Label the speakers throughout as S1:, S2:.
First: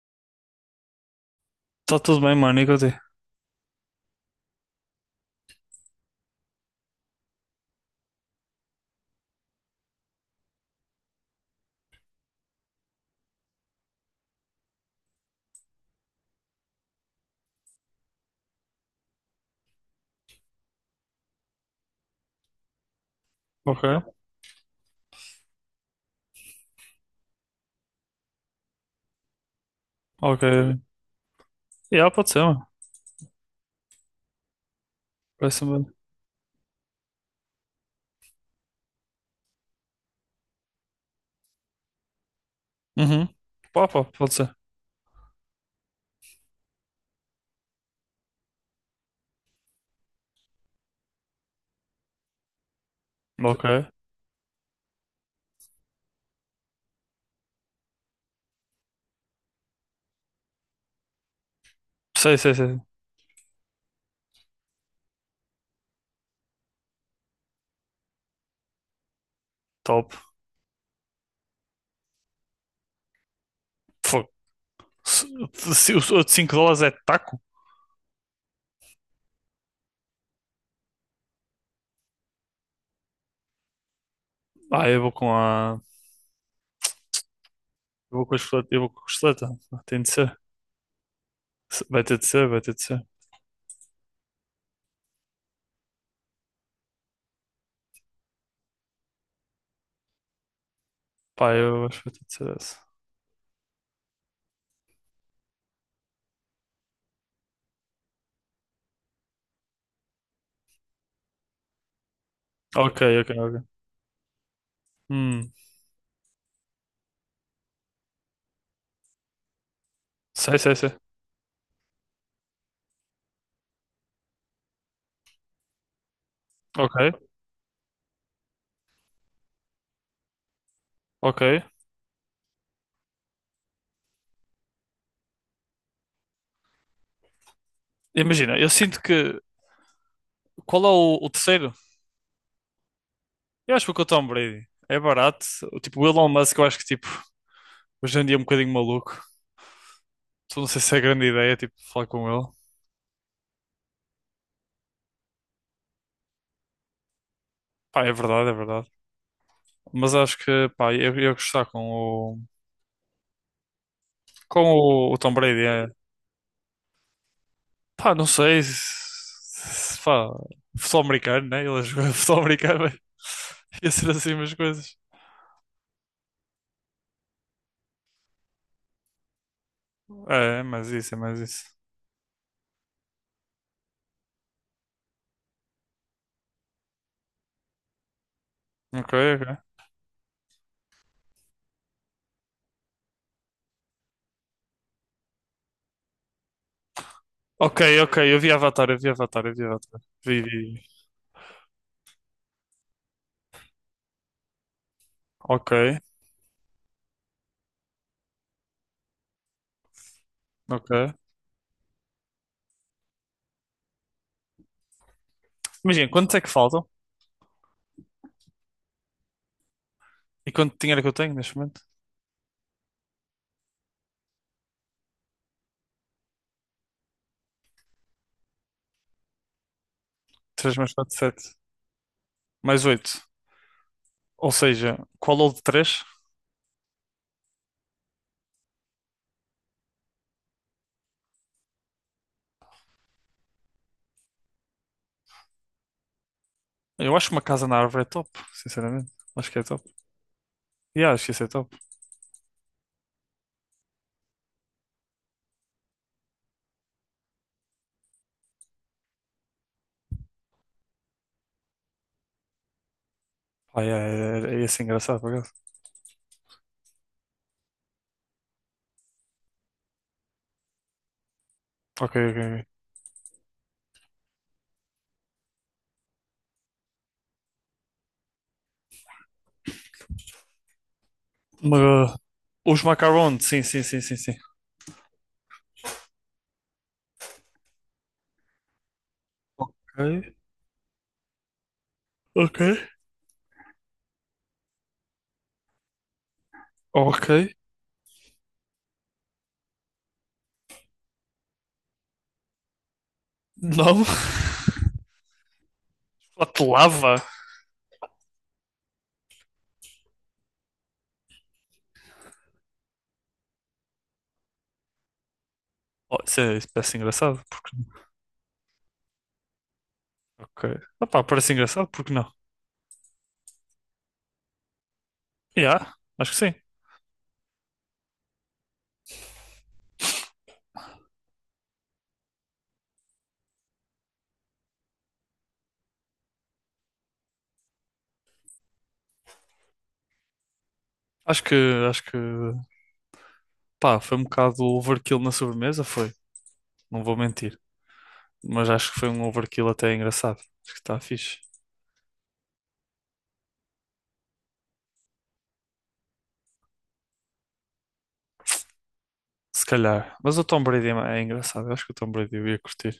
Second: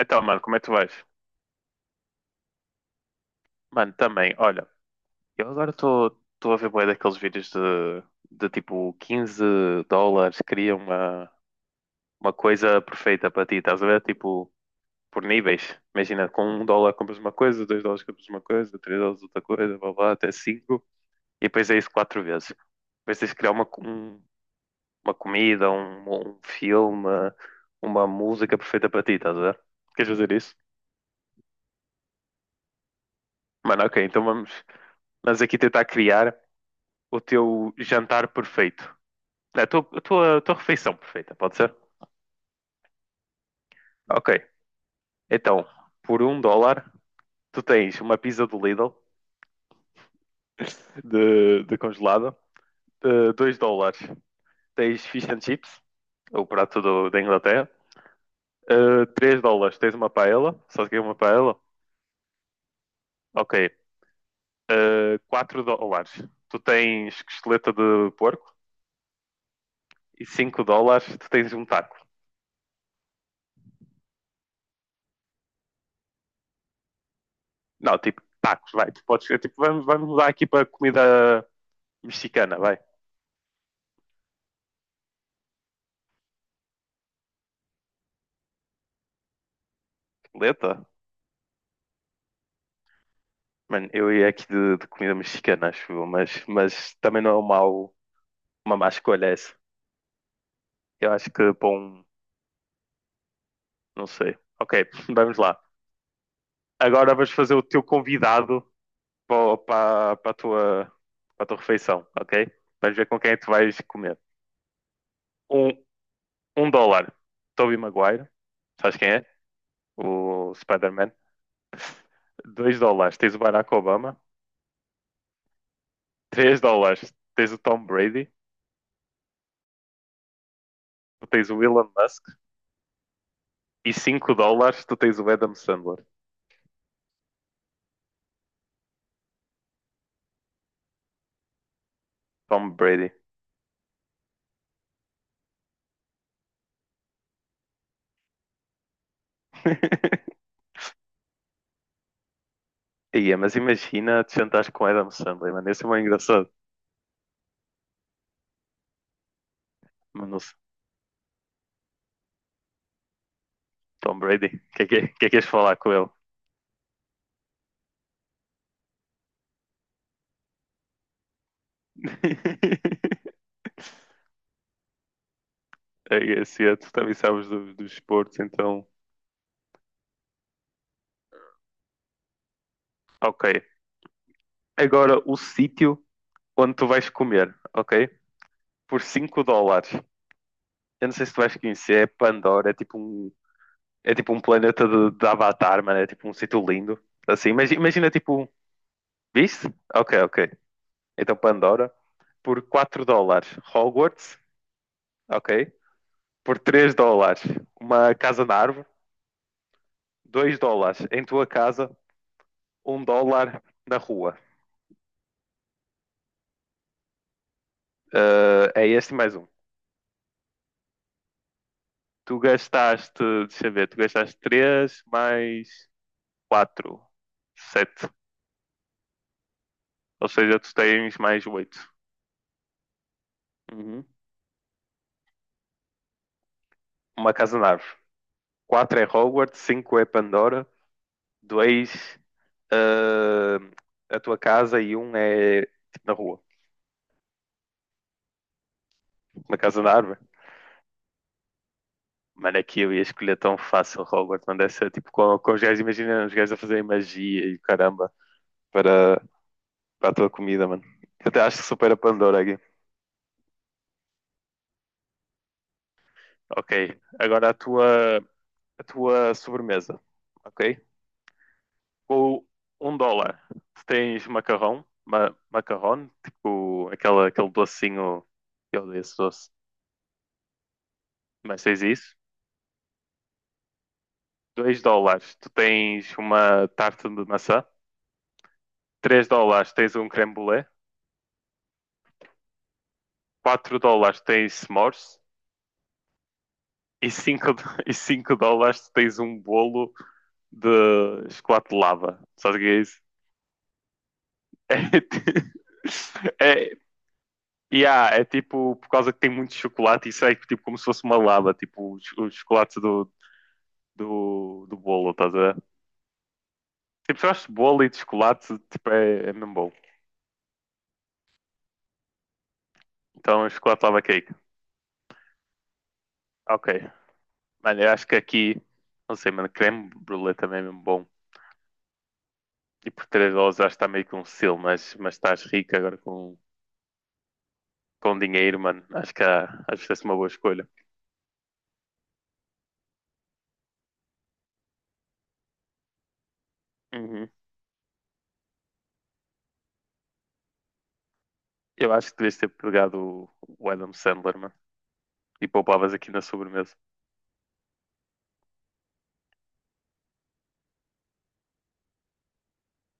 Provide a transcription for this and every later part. S1: Então, mano, como é que tu vais?
S2: Tá tudo bem, mano, e contigo?
S1: Mano, também, olha, eu agora estou a ver bué daqueles vídeos de tipo 15 dólares, cria uma coisa perfeita para ti, estás a ver? Tipo, por níveis. Imagina, com um dólar compras uma coisa, dois dólares compras uma coisa, três dólares outra coisa, blá blá, até cinco. E depois é isso quatro vezes. Depois tens de criar
S2: Ok,
S1: uma comida, um filme, uma música perfeita para ti, estás a ver? Queres fazer isso?
S2: ok. Yeah, pode ser, mano.
S1: Mano, ok, então vamos aqui
S2: Parece-me
S1: tentar
S2: bem.
S1: criar o teu jantar perfeito. É, a tua refeição perfeita, pode ser?
S2: Uhum. Pá, pá, pode
S1: Ok.
S2: ser.
S1: Então, por um dólar, tu tens uma pizza do Lidl, de congelada. Dois
S2: Ok.
S1: dólares, tens fish and chips, o prato da Inglaterra. Três dólares, tens uma paella. Sabes o que é uma paella?
S2: Sei, sei, sei.
S1: Ok. Quatro dólares, tu tens costeleta de porco.
S2: Top.
S1: E cinco dólares, tu tens um taco.
S2: Fogo. Se, se os outros cinco dólares é taco?
S1: Não, tipo, tacos, vai. Tu podes, é, tipo, vamos mudar aqui para comida mexicana, vai.
S2: Ah, eu vou com a. Eu vou com a costeleta. Eu vou com a costeleta. Tem de ser.
S1: Lenta?
S2: Vai ter de ser, vai ter de ser.
S1: Mano, eu ia aqui de comida mexicana, acho eu, mas também não é uma má escolha essa. Eu acho que
S2: Pá,
S1: para
S2: eu acho
S1: um.
S2: que vai ter de ser essa.
S1: Não sei. Ok, vamos lá. Agora vais fazer o teu convidado para, para, para a tua, para a tua refeição, ok? Vamos
S2: Ok,
S1: ver com
S2: ok,
S1: quem é que tu
S2: ok.
S1: vais comer.
S2: Hum.
S1: Um, um dólar, Tobey Maguire. Sabes quem é? O
S2: Sei, sei, sei.
S1: Spider-Man. Dois dólares, tens o Barack Obama. Três dólares,
S2: Ok,
S1: tens o Tom Brady.
S2: ok.
S1: Tens o Elon Musk. E 5 dólares tu tens o Adam Sandler.
S2: Imagina, eu sinto que. Qual é o terceiro?
S1: Tom Brady.
S2: Eu acho que vou com o Tom Brady. É barato. Tipo, o Elon Musk, eu acho que tipo. Hoje em dia é um bocadinho maluco. Então, não sei se é grande ideia, tipo, falar com ele.
S1: Ia, mas imagina te sentares com o Adam Sandler, mano. Esse é muito engraçado.
S2: Pá, é verdade, é verdade. Mas acho
S1: Mas
S2: que, pá, eu ia gostar com o,
S1: Tom Brady, o
S2: com
S1: que é que,
S2: o, o
S1: que é
S2: Tom
S1: que és
S2: Brady.
S1: falar
S2: É.
S1: com ele?
S2: Pá, não sei se, pá, futebol americano, né? Ele jogou futebol americano, mas ia ser assim umas coisas.
S1: É esse, tu também sabes dos esportes, então.
S2: É, é mais isso, é mais isso.
S1: Ok. Agora o sítio onde tu vais comer, ok? Por
S2: Ok,
S1: 5
S2: ok.
S1: dólares. Eu não sei se tu vais conhecer, é Pandora, é tipo um planeta de Avatar, mano. É tipo um sítio lindo. Assim, imagi-
S2: Ok,
S1: imagina,
S2: ok, eu
S1: tipo.
S2: vi Avatar, eu vi Avatar, eu vi
S1: Viste?
S2: Avatar.
S1: Ok,
S2: Vi,
S1: ok.
S2: vi.
S1: Então Pandora. Por 4 dólares Hogwarts, ok?
S2: Ok,
S1: Por 3 dólares uma casa na árvore, 2 dólares
S2: ok.
S1: em tua casa, um dólar na rua.
S2: Imagina, quantos é que faltam?
S1: Ah, é este mais um.
S2: E quanto dinheiro é que eu tenho neste momento?
S1: Deixa eu ver, tu gastaste 3 mais 4, 7. Ou seja, tu
S2: 3, mais 4,
S1: tens mais
S2: 7,
S1: 8.
S2: mais 8. Ou seja, qual ou de três?
S1: Uma casa na árvore. 4 é Hogwarts, 5 é Pandora, 2 a tua casa e um é tipo, na rua.
S2: Eu acho que uma casa na árvore é top, sinceramente. Acho
S1: Uma
S2: que é
S1: casa
S2: top.
S1: na árvore.
S2: Yeah, acho que isso é top.
S1: Mano, aqui eu ia escolher tão fácil Robert mano. Deve ser tipo com os gajos, imagina os gajos a fazerem magia e caramba para, para a tua comida, mano. Eu até acho que supera a Pandora aqui.
S2: Ah, yeah, é assim engraçado, por acaso.
S1: Ok, agora a tua sobremesa, ok?
S2: Ok, ok,
S1: Com
S2: ok.
S1: um dólar, tu tens macarrão, tipo aquele docinho, eu odeio esse doce, mas tens
S2: Uma-
S1: isso.
S2: Os macarons, sim, sim, sim, sim, sim.
S1: Dois dólares, tu tens uma tarta de maçã. Três dólares,
S2: Ok,
S1: tens um creme brulee.
S2: ok,
S1: Quatro dólares, tens s'mores. E
S2: ok.
S1: 5. E cinco dólares se tens um bolo de chocolate de lava. Sabes o que é isso?
S2: Não,
S1: É, ti- é,
S2: lava.
S1: yeah, é tipo, por causa que tem muito chocolate, isso é tipo como se fosse uma lava, tipo os, chocolates do bolo, estás a ver?
S2: Oh, isso parece
S1: Tipo, se eu
S2: engraçado.
S1: acho
S2: Porque…
S1: bolo e de chocolate, tipo, é mesmo bom.
S2: Ok. Ah, pá, parece engraçado, porque não?
S1: Então, chocolate lava cake.
S2: Yeah, acho que sim.
S1: Ok. Mano, eu acho que aqui, não sei, mano, creme brulee também é mesmo bom. E por 3 dólares acho que está meio que um selo, mas estás rico agora com dinheiro, mano, acho que essa é uma boa escolha.
S2: Acho que, acho que pá, foi um bocado overkill na sobremesa, foi. Não vou
S1: Uhum.
S2: mentir. Mas acho que foi um overkill até engraçado. Acho que está fixe.
S1: Eu acho que devias ter pegado o Adam Sandler, mano, e poupavas aqui na sobremesa.
S2: Se calhar. Mas o Tom Brady é engraçado. Eu acho que o Tom Brady eu ia curtir.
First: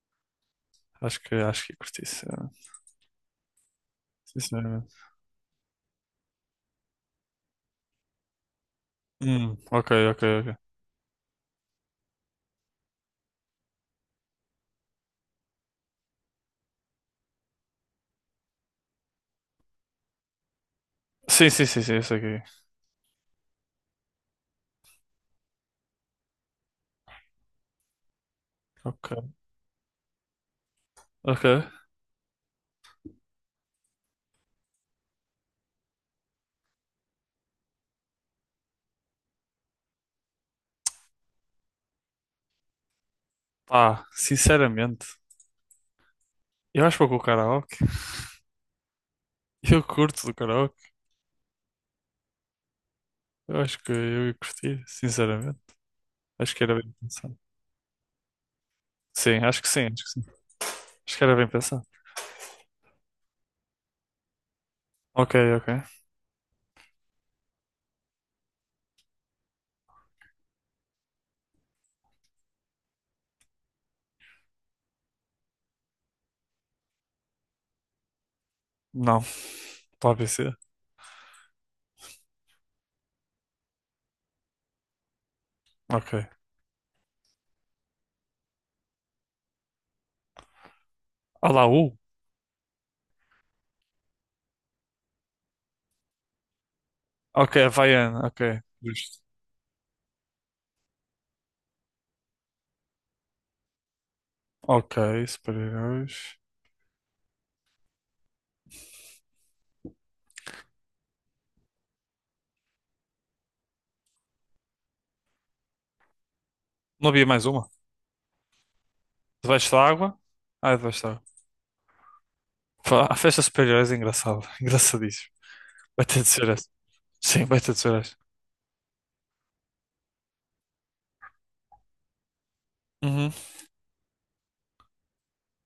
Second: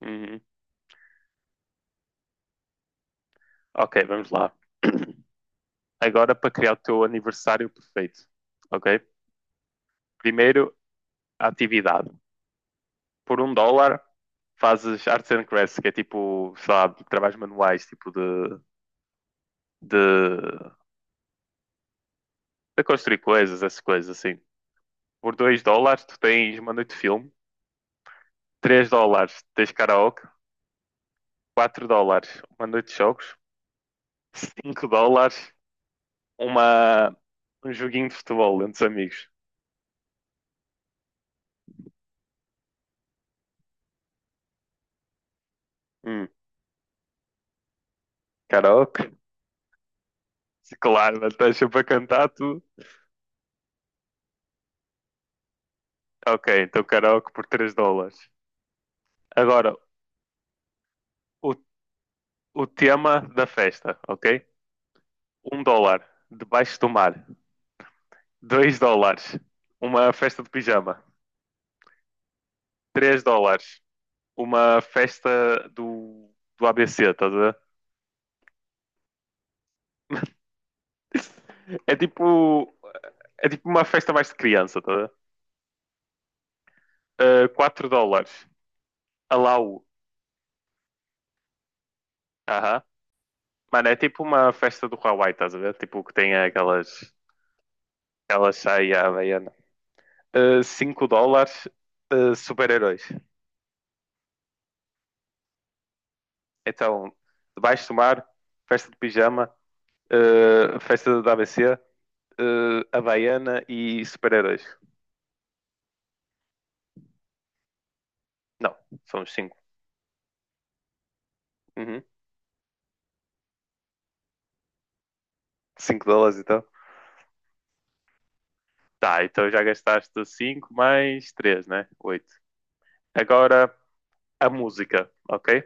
S1: Uhum.
S2: Acho que ia curtir, sinceramente.
S1: Ok, vamos lá.
S2: Sinceramente.
S1: Agora para criar o teu aniversário perfeito, ok?
S2: Ok, ok, ok.
S1: Primeiro, a atividade. Por um dólar, fazes arts and crafts, que é tipo, sei lá, trabalhos manuais, tipo de,
S2: Sim, sim, sim, sim, isso aqui.
S1: de construir coisas, essas coisas assim. Por dois dólares, tu tens uma noite de filme. Três
S2: Ok,
S1: dólares, tens karaoke.
S2: ok.
S1: Quatro dólares uma noite de jogos, 5 dólares uma, um joguinho de futebol entre os amigos.
S2: Pá, sinceramente,
S1: Hum,
S2: eu acho que vou com o karaoke.
S1: Karaoke?
S2: Eu curto do karaoke.
S1: Claro, mas estás para cantar tudo.
S2: Eu acho que eu ia curtir, sinceramente.
S1: Ok,
S2: Acho que era
S1: então
S2: bem
S1: karaoke
S2: pensado.
S1: por 3 dólares.
S2: Sim, acho que
S1: Agora,
S2: sim, acho que sim. Acho que era bem
S1: o,
S2: pensado.
S1: o tema da festa, ok?
S2: Ok,
S1: Um
S2: ok.
S1: dólar, debaixo do mar. Dois dólares, uma festa de pijama. Três dólares, uma festa do ABC, estás a ver?
S2: Não, para ABC.
S1: É tipo, é tipo uma festa mais de criança, tá?
S2: Ok.
S1: 4 dólares. Alau.
S2: Olá, U.
S1: Aham. Mano, é tipo uma festa do Hawaii, estás a ver? Tipo que tem aquelas,
S2: Ok, havaiana, ok.
S1: aquelas saia à
S2: Justo.
S1: havaiana. 5 dólares, super-heróis.
S2: Ok, super-heróis.
S1: Então, debaixo do mar, festa de pijama, festa da ABC, havaiana e super-heróis.
S2: Não havia mais uma?
S1: Não, somos cinco.
S2: Debaixo da água? Ah, é debaixo da água.
S1: Uhum.
S2: Pá, a festa superior é engraçado. Engraçadíssimo.
S1: 5
S2: Vai ter de
S1: dólares
S2: ser
S1: então.
S2: essa. Sim, vai ter de ser essa.
S1: Tá, então já gastaste 5 mais 3 né? Oito.
S2: Uhum.
S1: Agora a música, ok?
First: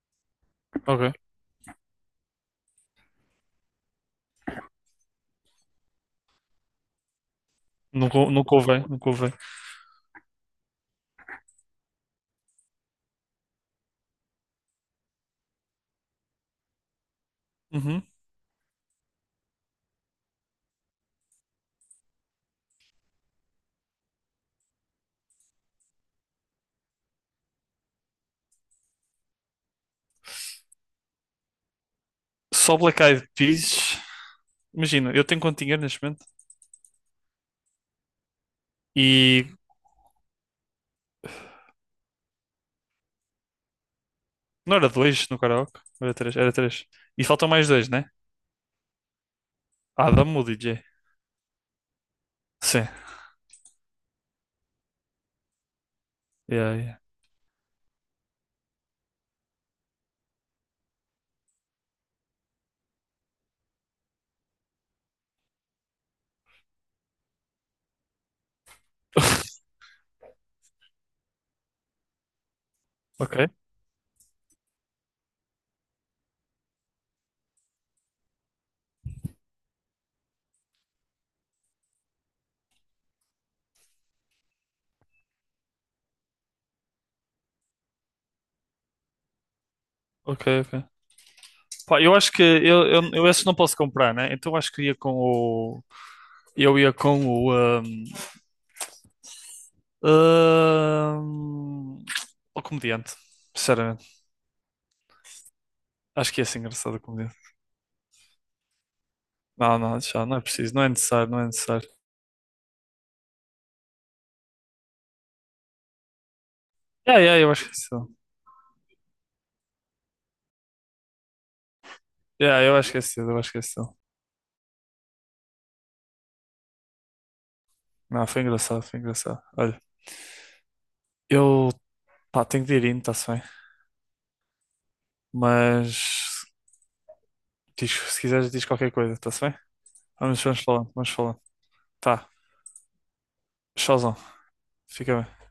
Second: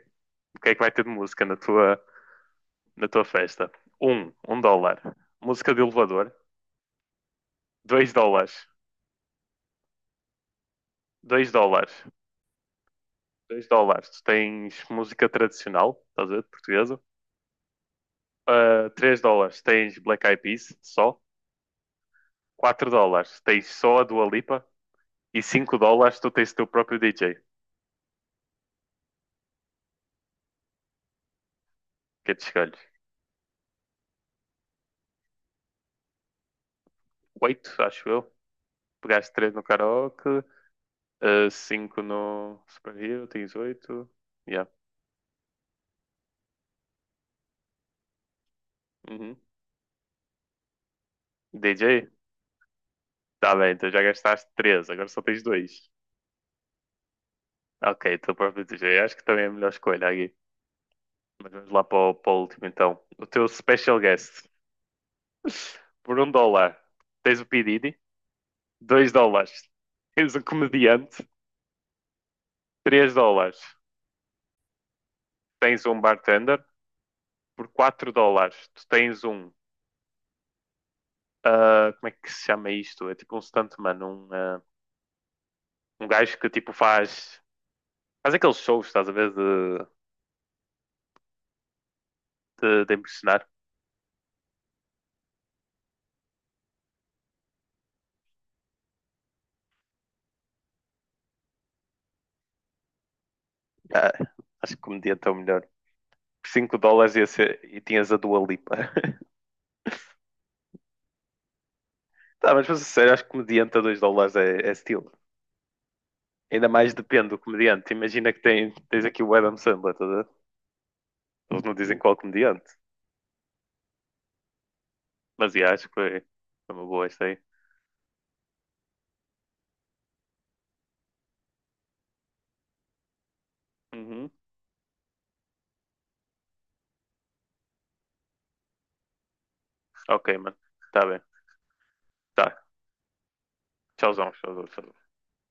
S1: O que é que vai ter de
S2: Ok.
S1: música na tua festa. Um dólar. Música de elevador. Dois
S2: Nunca, nunca
S1: dólares.
S2: ouvei, nunca ouvei.
S1: Dois dólares. Tu tens música tradicional, estás a ver? Portuguesa.
S2: Uhum.
S1: Ah, três dólares. Tens Black Eyed Peas, só. Quatro dólares. Tens só a Dua Lipa. E cinco dólares tu tens o teu próprio DJ. Que é de
S2: Só
S1: escolhes.
S2: Black Eyed Peas. Imagina, eu tenho quanto dinheiro neste momento?
S1: Oito, acho eu. Pegaste
S2: E
S1: três no karaoke. Cinco no Super Hero. Tens oito. Yeah.
S2: não era dois no karaoke? Era três, era três. E faltam mais dois, né?
S1: Uhum.
S2: Adam, o DJ.
S1: DJ?
S2: Sim.
S1: Tá bem, então já gastaste três. Agora só tens dois.
S2: Yeah, yeah.
S1: Ok, teu próprio DJ. Acho que também é a melhor escolha aqui. Mas vamos lá para o último então. O teu special guest. Por um dólar, tens o P. Diddy. Dois dólares, tens um comediante. Três
S2: Ok,
S1: dólares, tens um bartender. Por quatro dólares, tu tens um. Ah, como é que se chama isto? É tipo um stuntman. Um gajo que tipo faz aqueles shows, estás a ver? De,
S2: ok, ok. Pá, eu acho que
S1: de,
S2: eu,
S1: de
S2: eu, eu esse
S1: impressionar.
S2: não posso comprar, né? Então eu acho que ia com o. Eu ia com o. hum, Ahn, O comediante, sinceramente.
S1: Ah, acho que comediante é o melhor.
S2: Acho que ia
S1: Por
S2: ser
S1: cinco
S2: engraçado o
S1: dólares
S2: comediante.
S1: e tinhas a Dua Lipa.
S2: Não, não, já, não é preciso, não é necessário, não é necessário.
S1: Tá, mas para ser sincero, acho que comediante a 2 dólares é estilo. Ainda mais
S2: Yeah,
S1: depende do
S2: yeah, eu acho que é
S1: comediante.
S2: isso.
S1: Imagina que tens aqui o Adam Sandler, tá a ver? Eles não dizem qual
S2: Yeah,
S1: comediante.
S2: eu acho que é isso, eu acho que é isso.
S1: Mas yeah, acho que foi uma boa esta aí.
S2: Não, foi engraçado, foi engraçado. Olha, eu, pá, tenho de ir indo, está-se bem.
S1: Uhum.
S2: Mas, diz, se quiseres, diz qualquer coisa, está-se bem?
S1: Ok,
S2: Vamos,
S1: mano.
S2: vamos falando,
S1: Tá
S2: vamos
S1: bem.
S2: falando. Tá,
S1: Tá.
S2: tchauzão,
S1: Tchauzão, tchauzão, tchauzão.
S2: fica bem.